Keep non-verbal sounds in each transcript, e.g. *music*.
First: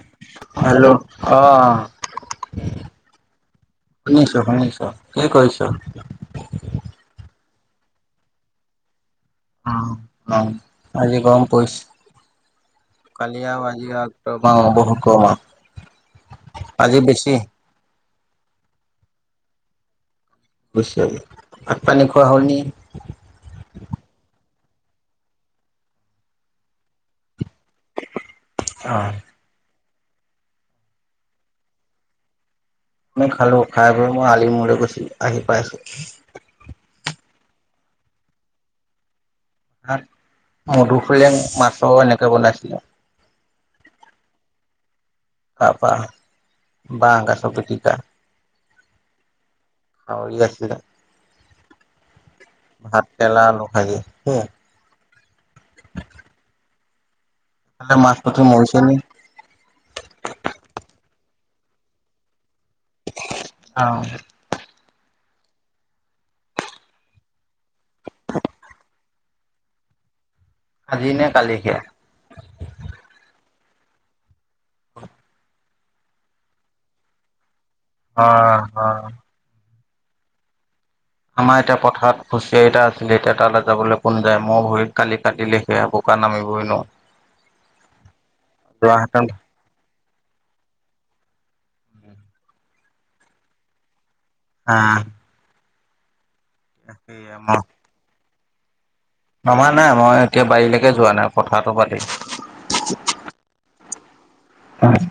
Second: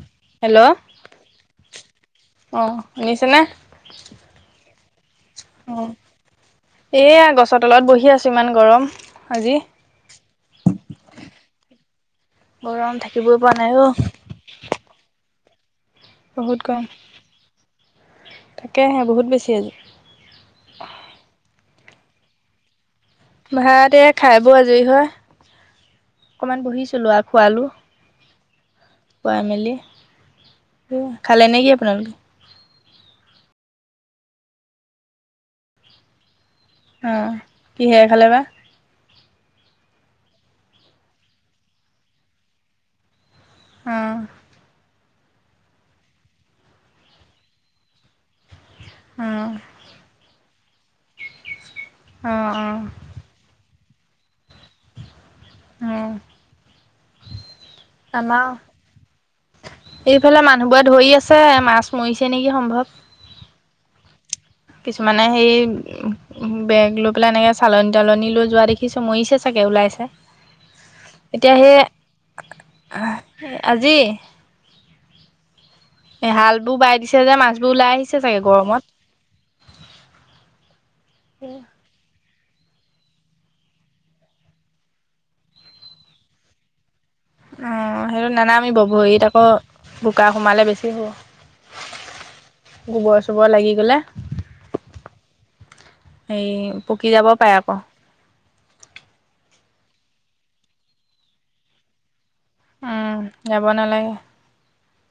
‌ Hello অঁ অ শুনিছেনে শুনিছোঁ-শুনিছোঁ কি কৰিছ? এয়া গছৰ তলত বহি আছো ইমান গৰম আজি অ-অ আজি গৰম গৰম পৰিছে থাকিবই কালি পৰা আৰু নাই আজি অ আৰু বহুত গৰম বহুত গৰম আজি বেছি তাকে হে বহুত বেছি আজি ভাত পানী খোৱা হ'ল নি ভাতে এয়া খাই বৈ আজৰি হয় অকনমান বহিছিলো আক আলো অ খোৱাই মেলি খালে নেকি আপোনালোকে? আমি খালো খাই বৈ মই আলিমূৰলৈ গৈছিলোঁ আহি পাইছোঁ অ কিহে খালে বা? ভাত মধু হুলেং মাছ এনেকে বনাইছিলে আহ *unintelligible* তাৰপা বাঁহ গছ পিতিকা *inaudible* অ *unintelligible* অ অ *unintelligible* ভাত কেৰেলা, আলু ভাজি সেইয়াই *inaudible* হুম *unintelligible* মাছ পুঠি আমাৰ মৰিছে নি? এইফালে মানুহবোৰে ধৰি আছে আছে মাছ মৰিছে নেকি সম্ভৱ। অ কিছুমানে সেই বেগ লৈ পেলাই এনেকে চালনী তালন লৈ যোৱা দেখিছো মৰিছে চাগে। উলাইছে, আজি নে এতিয়া কালি সেই সেয়া আহ আজি এ হাল বোৰ বাই দিছে যে মাছবোৰ ওলাই আহিছে অ চাগে গৰমত। অ আমাৰ এতিয়া পথাৰত খুচিয়াই এটা আছিলে এতিয়া তালে যাবলে কোন যায় মও ভৰিত কালি কাটিলে সেয়া বোকা নামিবই নোৱাৰো অ সেইটো নানাবিব যোৱাহেঁতেন ভৰিত আক বোকা সোমালে বেছি হ'ব গোবৰ চোবৰ লাগি গ'লে। হা হেই পকি যাব পাৰে মই আক। নমা নাই মই এতিয়া বাৰীলৈকে যোৱা নাই পথাৰটো বাদেই। উম যাব নালাগে। আজ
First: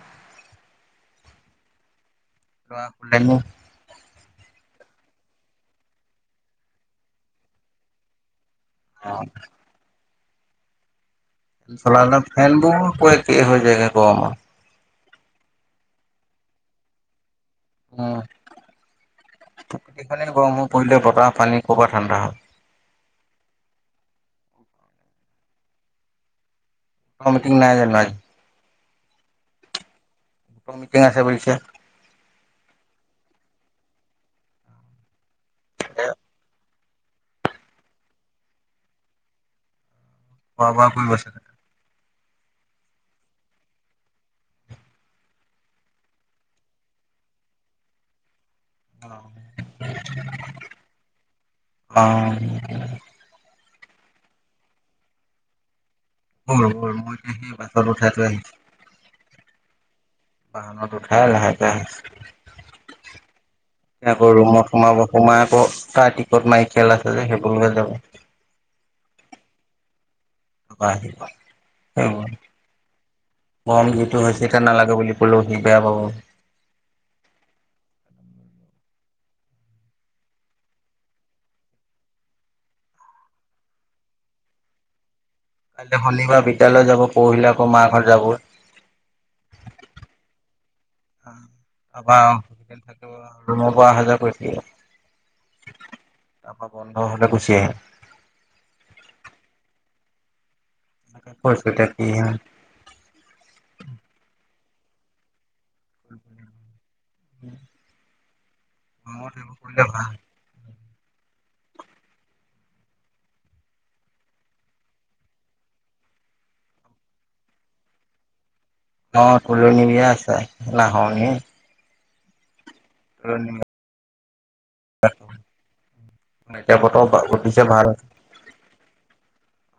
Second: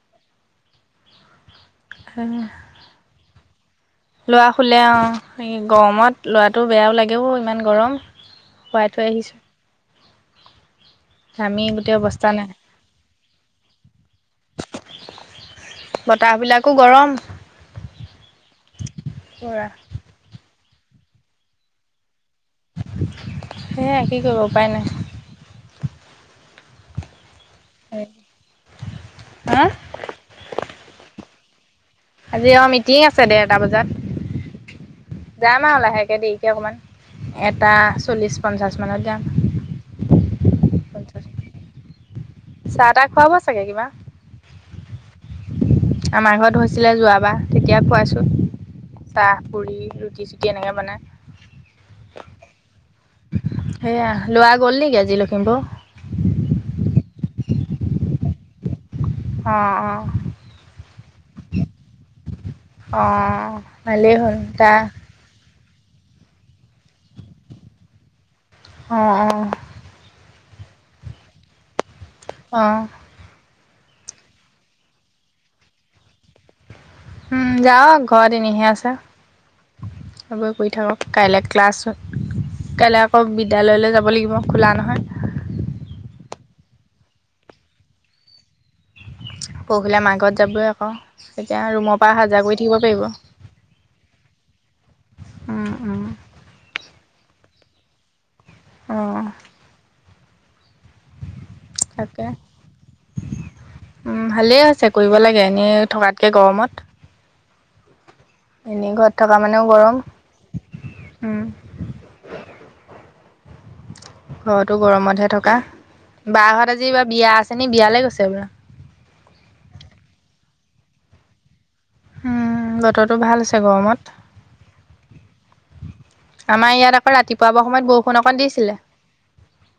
ল'ৰা শুলে নো লৰা শুলে অ গৰমত লৰাটো বেয়াও লাগেও ইমান গৰম। শুৱাই থৈ আহিছোঁ। ঘামি গোটেই চলালে অৱস্থা নাই। ফেন বোৰ ক একেই হৈ যায় গৰমত বতাহ বিলাকো গৰম পুৰা। প্ৰকৃতিখনে গৰম হৈ পৰিলে বতাহ পানী ক'ৰবাত ঠাণ্ডা হ'ব। সেয়ে কি কৰিব উপায় নাই। গোটৰ মিটিং নাই জানো আজি হা অ মিটিং আছে বুলিছে আজি অ মিটিং আছে দেৰটা বজাত যাম আৰু লাহেকে দেৰিকে অকমান। এটা চল্লিছ পঞ্চাছ মানত যাম। খোৱা বোৱা কৰি হয় পঞ্চাশ ছেনে চাহ তাহ খোৱাব চাগে কিবা। আমাৰ ঘৰত হৈছিলে যোৱাবাৰ তেতিয়া খোৱাইছো। চাহ পুৰি ৰুটি চুটি এনেকে বনায়। অ সেয়া লোৱা গ'ল নেকি আজি লখিমপুৰ। গ'ল গ'ল মাএ সেই বাছত উঠাই আহিছোঁ। অ অ বাহনত উঠাই লাহেকে আহিছোঁ। অ ভালেই আকৌ হ'ল ৰুমত তাৰ সোমাব সোমাই আকৌ তা টিকট মাৰি খেল আছে যে সেইবোৰ লৈ যাব। অ অ গুৱাহাটী পাব সেইবোৰ অ গৰম যিটো হৈছে এতিয়া নালাগে বুলি কলেও সি বেয়া পাব। উম যাওঁক ঘৰত এনেই হে আছে। আগৈ থাকক কাইলৈ ক্লাছ কাইলৈ আকৌ বিদ্যালয়লৈ যাব লাগিব খোলা নহয়। কাইলৈ শনিবাৰ বিদ্যালয় যাব পৰহিলে আকৌ মা ঘৰত যাব। পৰহিলে মাৰঘত যাবই আকৌ তেতিয়া ৰুমৰ পৰা তাৰপৰা আহা জাহা কৰি থাকিব হস্পিটেল পাৰিব। ৰুমৰ পৰা অহা যোৱা কৰি থাকিব উম উম তাৰপৰা বন্ধ হ'লে গুচি আহে। অহ থাকেন তাকে, উম ভালেই আছে কৰিব লাগে এনেই থকাতকৈ গৰমত এনেই ঘৰত গৰমত থকা সেইবোৰ মানেও কৰিলে গৰম ভাল উম ঘৰতো গৰমতহে থকা বা হত আজি এই বিয়া আছে নি বিয়ালৈ গৈছে বুৰা অ তুলনি বিয়া আছে নাহৰনি। উম বতৰটো ভাল আছে গৰমত। আমাৰ এতিয়া ইয়াত বতও আকৌ ৰাতিপুৱা পোৱা পাতিছে ভ সময়ত বৰষুণ অকণ দিছিলে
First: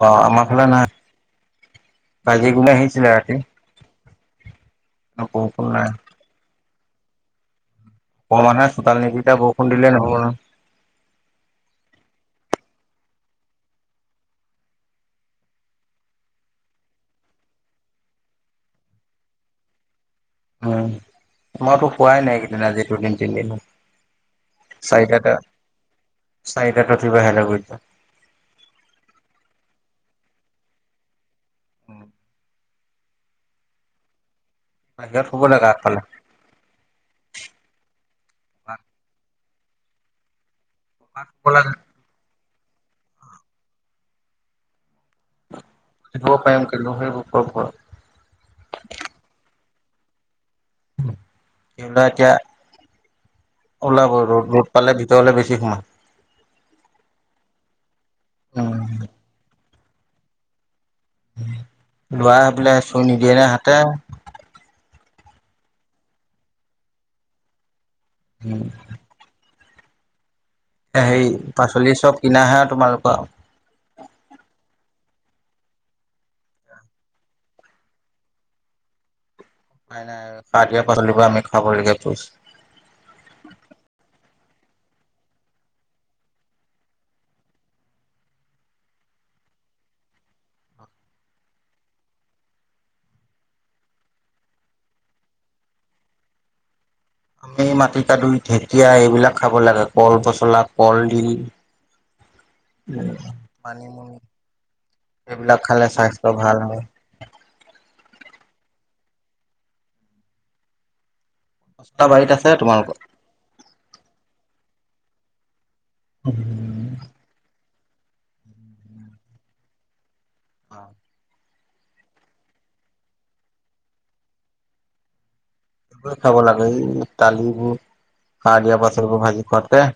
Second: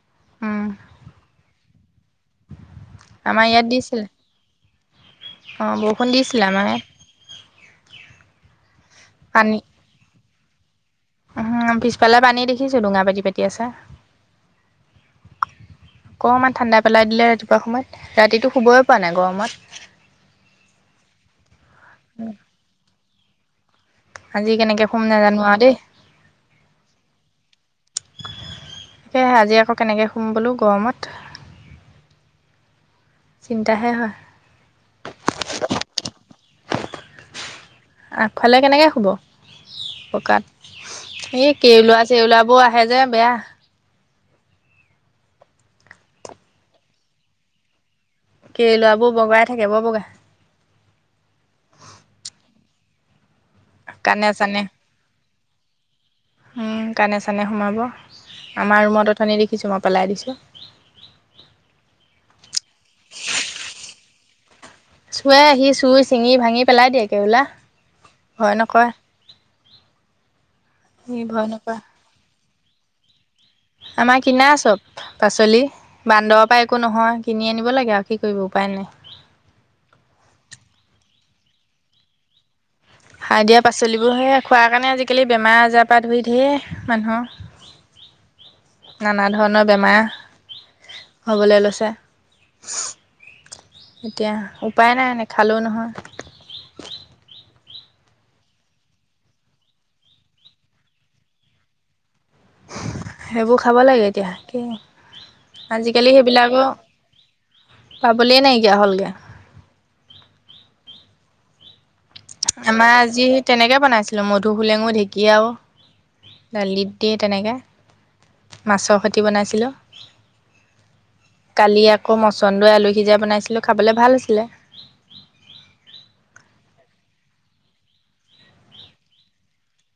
অ আমাৰ উম, ফালে নাই কাজি গুম আহিছিলে ৰাতি অ বৰষুণ দিছিলে আমাৰ ইয়াত অকনমান চোতাল নিতিতা পানী বৰষুণ দিলে নহ'ব নহয় উম পিছফালে পানী দেখিছো ডুঙা পাতি পাতি আছে অকমান ঠাণ্ডা পেলাই দিলে ৰাতিপুৱা সময়ত ৰাতিটো শুবই পোৱা নাই গৰমত। উম, মই তো হোৱাই নাই একেইদিন আজি দুদিন তিনদিন আজি কেনেকৈ শুম চাৰিটা তে নাজানো আৰু দেই চাৰিটাতে উঠি বাহিৰলৈ গৈছোঁ সেই আজি আকৌ কেনেকৈ শুম বোলো গৰমত অ চিন্তাহে হয়। বাহিৰত শুব লাগে আগফালে আগফালে কেনেকে শুব পকাত, শুব এই লাগে কেলোৱা চেওলাবোৰ আহে হে যে বেয়া *unintelligible* প এম কল হ *unintelligible* কেৰুলোৱাবোৰ বগাই থাকে বৰ বগা এতিয়া ওলাব কাণে ৰ'দ ৰ'দ পালে ভিতৰলে বেছি কে কোমাৰ *unintelligible* কানে চানে সোমাব, আমাৰ উম ৰুমত অথনি দেখিছোঁ মই পেলাই দিছোঁ। লৰা হৈ পেলাই চুৰ নিদিয়ে নে হাতে *unintelligible* চোৱাই আহি চুৰ চিঙি ভাঙি পেলাই দিয়ে কেৱলা ভয় উম নকয় হেৰি নকৰে পাচলি চব কিনাহে আৰু তোমালোকৰ আমাৰ কিনা চব পাচলি বান্দৰৰ পৰা একো নহয় কিনি আনিব লাগে আৰু কি কৰিব উপায় নাই। উপায় নাই আৰু, দিয়া পাচলিবোৰ আমি খাবলৈকে পছো সাৰ দিয়া পাচলিবোৰ সে খোৱাৰ কাৰণে আজিকালি বেমাৰ আজাৰ পৰা ধুই ধেৰ মানুহৰ নানা ধৰণৰ বেমাৰ,, হ'বলৈ লৈছে। এতিয়া উপায় নাই এনে নেখালে ও নহয় আমি মাটি কাদুই ঢেঁকীয়া, এইবিলাক খাব লাগে কল পচলা, কলডিল সেইবোৰ খাব লাগে মানিমুনি এতিয়া এইবিলাক খালে আজিকালি স্বাস্থ্য ভাল সেইবিলাকো হয়। পাবলে নাইকিয়া হ'লগে পচলা বাৰীত আছে আমাৰ তোমালোকৰ? আজি তেনেকে বনাইছিলো মধু হোলেঙো ঢেকীয়াও দালিত দিয়ে তেনেকৈ মাছৰ খতি বনাইছিলোঁ অ *unintelligible* কালি আকৌ মচন্দই আলু সিজাই বনাইছিলোঁ খাবলৈ ভাল আছিলে। চব খাব লাগে, এই দালিবোৰ সাৰ দিয়া পাচলিবোৰ ভাজি খোৱাতকে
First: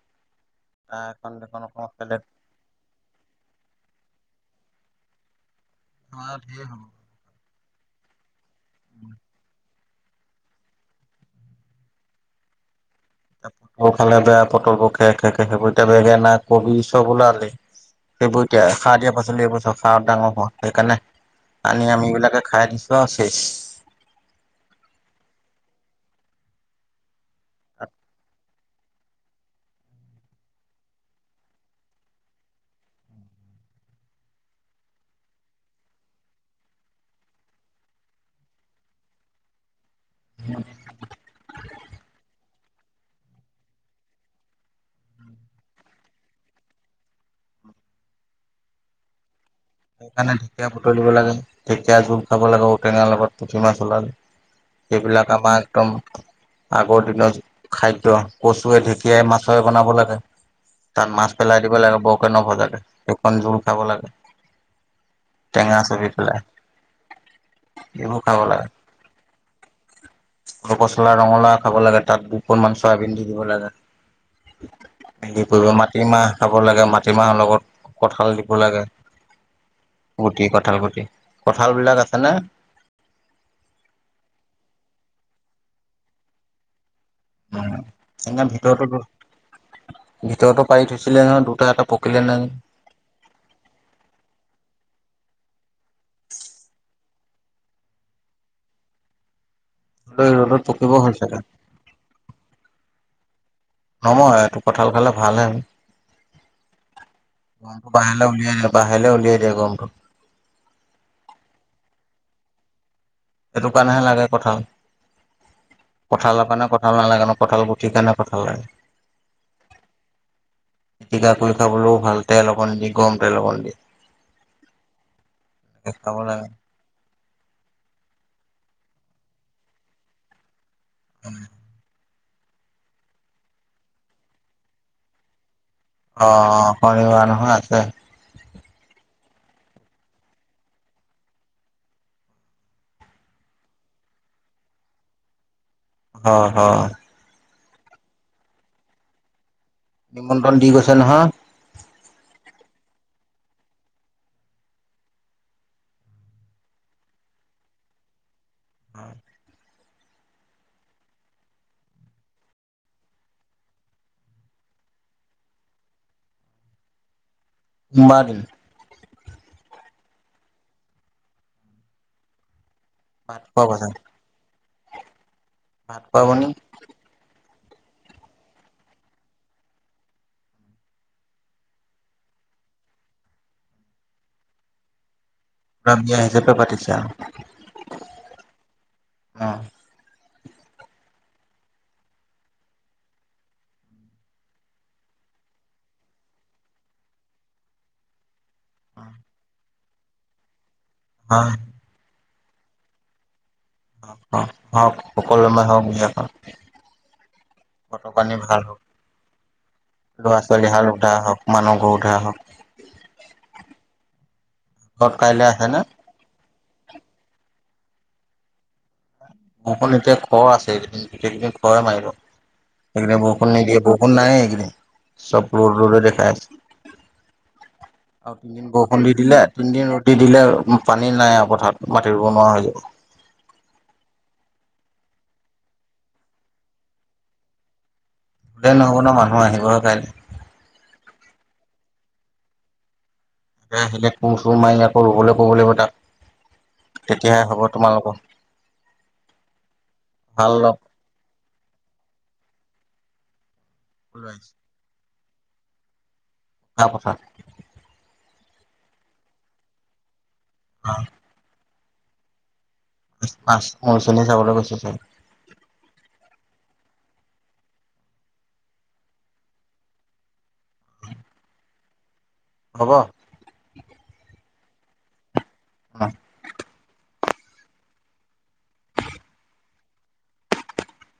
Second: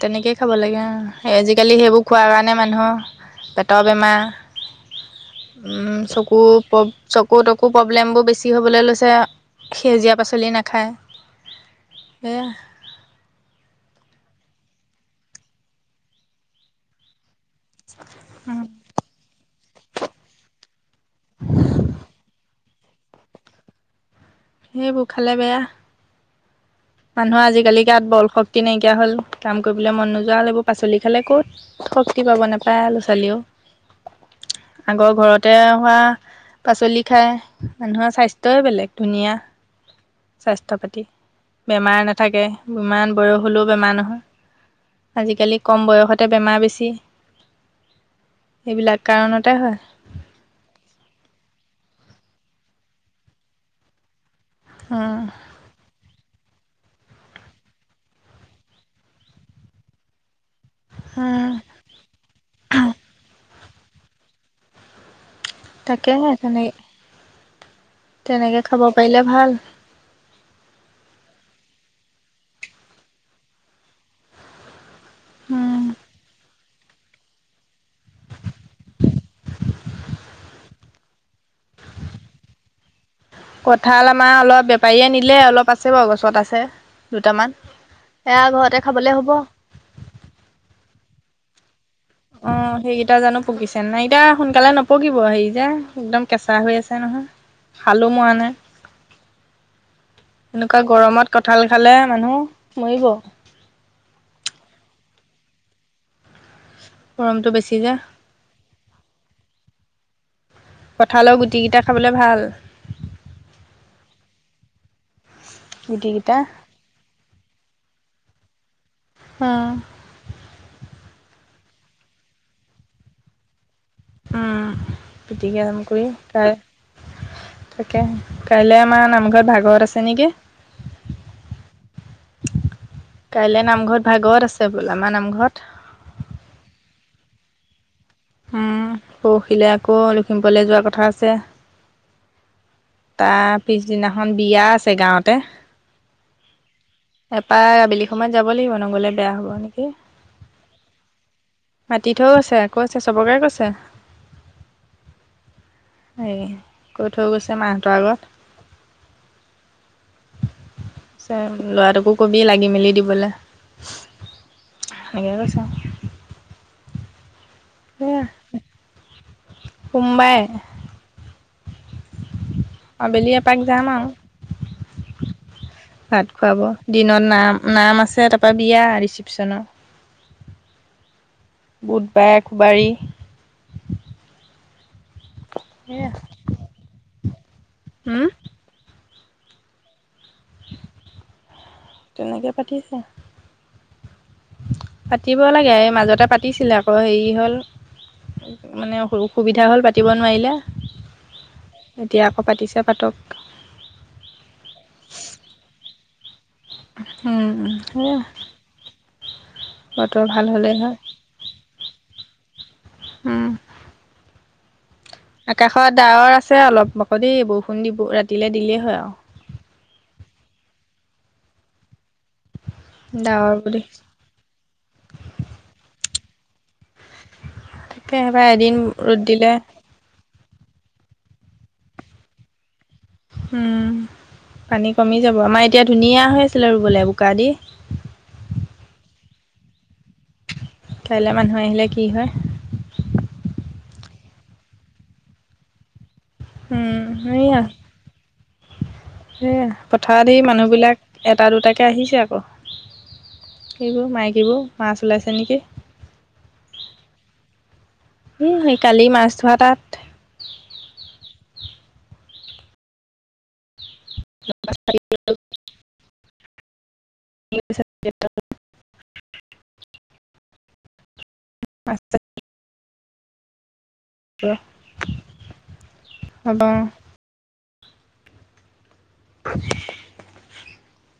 তেনেকে খাব লাগে, এখন আৰু দুখন আজিকালি অকণ সেইবোৰ বেলেগ খোৱাৰ কাৰণে মানুহৰ পেটৰ বেমাৰ উম চকু ধেৰ হ'ব। চকু প্ৰব্লেমবোৰ বেছি হ'বলৈ লৈছে, সেউজীয়া পাচলি নাখায়। সেয়া পটল খালে বেয়া পটলবোৰ খে খে খে সেইবোৰ এতিয়া বেঙেনা কবি চব ওলালে সেইবোৰ এতিয়া সাৰ দিয়া পাচলি এইবোৰ সাৰত ডাঙৰ হোৱা সেইকাৰণে আনি আমি বিলাকে খাই দিছো শেষ সেইবোৰ খালে বেয়া মানুহ আজিকালি গাত বল শক্তি তে নাইকিয়া হ'ল কাম কৰিবলৈ মন নোযোৱা হল পাচলি খালে ক'ত শক্তি পাব নাপায় ল'ৰা ছোৱালীও আগৰ ঘৰতে হোৱা পাচলি খায় মানুহৰ স্বাস্থ্যই বেলেগ ধুনীয়া স্বাস্থ্য পাতি বেমাৰ নাথাকে ইমান বয়স হলেও বেমাৰ নহয় আজিকালি কম বয়সতে বেমাৰ বেছি এইবিলাক কাৰণত সেইকাৰণে ঢেকীয়া বুটলিব লাগে ঢেকীয়া জোল খাব লাগে ঔটেঙাৰ লগত পুঠি মাছ ওলালে উম, সেইবিলাক আমাৰ একদম আগৰ দিনত খাদ্য কচুৱে ঢেঁকীয়াই মাছৰে বনাব লাগে তাত মাছ উম, পেলাই দিব লাগে বৌকে ন ভজাকে সেইখন জোল খাব লাগে। টেঙা সহি তাকেহে পেলাই তেনেকৈ এইবোৰ খাব তেনেকৈ পাৰিলে ভাল লাগে কল পচলা ৰঙালাউ খাব লাগে তাত দুপন মান চয়াবিন দি দিব লাগে হেৰি কৰিব উম, মাটিমাহ খাব লাগে মাটিমাহৰ লগত কঠাল দিব লাগে। গুটি কঠাল গুটি কঠাল বিলাক আছে নে কঁঠাল আমাৰ অলপ বেপাৰীয়ে নিলে অলপ আছে বাৰু গছত আছে দুটামান এয়া এনে ঘৰতে ভিতৰতো খাবলে হ'ব। ভিতৰতো পাৰি থৈছিলে নহয় দুটা এটা পকিলে নে অ সেইকেইটা জানো পকিছে নাই এতিয়া সোনকালে নপকিব হেৰি যে একদম কেঁচা হৈ আছে নহয় শালো মৰা নাই ৰ'দত এনেকুৱা পকিব হ'ল গৰমত চাগে কঠাল খালে মানুহ মৰিব নমৰে এইটো কঠাল খালে ভাল হে গৰমটো বেছি যে বাহিৰলৈ উলিয়াই দিয়ক বাহিৰলৈ উলিয়াই দিয়ে গমটো কঁঠালৰ গুটিকেইটা খাবলৈ ভাল। সেইটো কাৰণেহে লাগে কঁঠাল গুটিকেইটা। কঠালৰ কাৰণে কঁঠাল নালাগে ন কঁঠাল গুঠি কাৰণে *unintelligible* অহ। পিতিকা কৰি খাবলৈও ভাল তেল অকন দি গৰম তেল অলপ দি উ পিটিকি গৰম কৰি খাব লাগে প্ৰায় তাকে কাইলৈ আমাৰ নামঘৰত ভাগবত আছে নেকি হয়। কাইলে নামঘৰত ভাগৱত আছে বোলে আমাৰ নামঘৰত অ শনিবাৰ নহৈ আছে। উম পৰহিলে আকৌ লখিমপুৰলৈ যোৱা কথা আছে। তাৰ পিছদিনাখন বিয়া আছে গাঁৱতে হয় হয় তাৰপা আবেলি সময়ত যাব লাগিব নগ'লে বেয়া হ'ব নেকি নিমন্ত্ৰণ দি গৈছে নহয় মাতি থৈও গৈছে আকৌ চবকে কৈছে এই কৈ থৈ গৈছে মাহঁতৰ আগত উম্। লৰাটোকো কবি লাগি মেলি দিবলৈ এনে কৈছে সেয়া ম'বাইল। সোমবাৰে। আবেলি ভাত খোৱা এপাক কথা যাম আৰু। খোৱা ভাত মানে খুৱাব দিনত নাম নাম আছে তাৰপৰা বিয়া ৰিচিপচনৰ। বুধবাৰে একবাৰী। তাত দিয়া হিচাপে পাতিছা? উম অহ। তেনেকে পাতিছে। পাতিব লাগে। এই মাজতে পাতিছিলে আকৌ হেই হ'ল। মানে অসু অখুবিধা হ'ল পাতিব নোৱাৰিলে। হয় এতিয়া ক পাতিছে পাতক। অ সকলো মানুহক পিয়েৰ কয়। হম। সেয়া। ভাল হওক বতৰ ল'ৰা ভাল ছোৱালী হ'লেই হাল হয় উঠাই আহক মানুহ, গৰু ধোৱাই আহক। উম। ঘৰত কাইলৈ আছে নে আকাশত ডাৱৰ আছে অলপ আকৌ দেই বৰষুণ দিব ৰাতিলে দিলেই হয় আৱ। অকল এতিয়া খৰ আছে গোটেইখিনি খৰে মাৰিব। প্ৰতিবাই বৰষুন ডাৱৰ বুলি নিদিয়ে। বৰষুন নাইয়ে এইকেইদিন। চব ৰদ ৰদে দেখাই আছে। তাকে আৰু এবাৰ তিনদিন এদিন বৰষুণ দি ৰ'দ দিলে তিনদিন ৰদে দিলে আওঁ উ পানী নাই আও পথাৰত। মাটি ৰুব নোৱাৰা হৈ যাব। উম। পানী কমি যাব। আমাৰ এতিয়া ধুনীয়া হৈ আছিলে ৰুবলৈ বোকা দি। ৰুলে নহ'ব নহ। মানুহ আহিব হে কাইলে। কাইলে মানুহ আহিলে কি হয়? সেনে কো চো মাৰি আকৌ ৰুবলৈ ক'ব লাগিব তাক। উম তেতিয়াহে হ'ব সেইয়া। তোমালোকৰ এ পথাৰ দি ভাল লগ মানুহবিলাক এটা দুটাকে আহিছে আকৌ। এইবোৰ লৈ মাইকীবোৰ মাছ ওলাইছে নেকি। কা পথা? হো কালি মাছ ধৰা তাত। অ। মাছ মাছখ চাবলে গৈছে পাই। *unintelligible* পাচঁটা। হ'ব। হব। *unintelligible*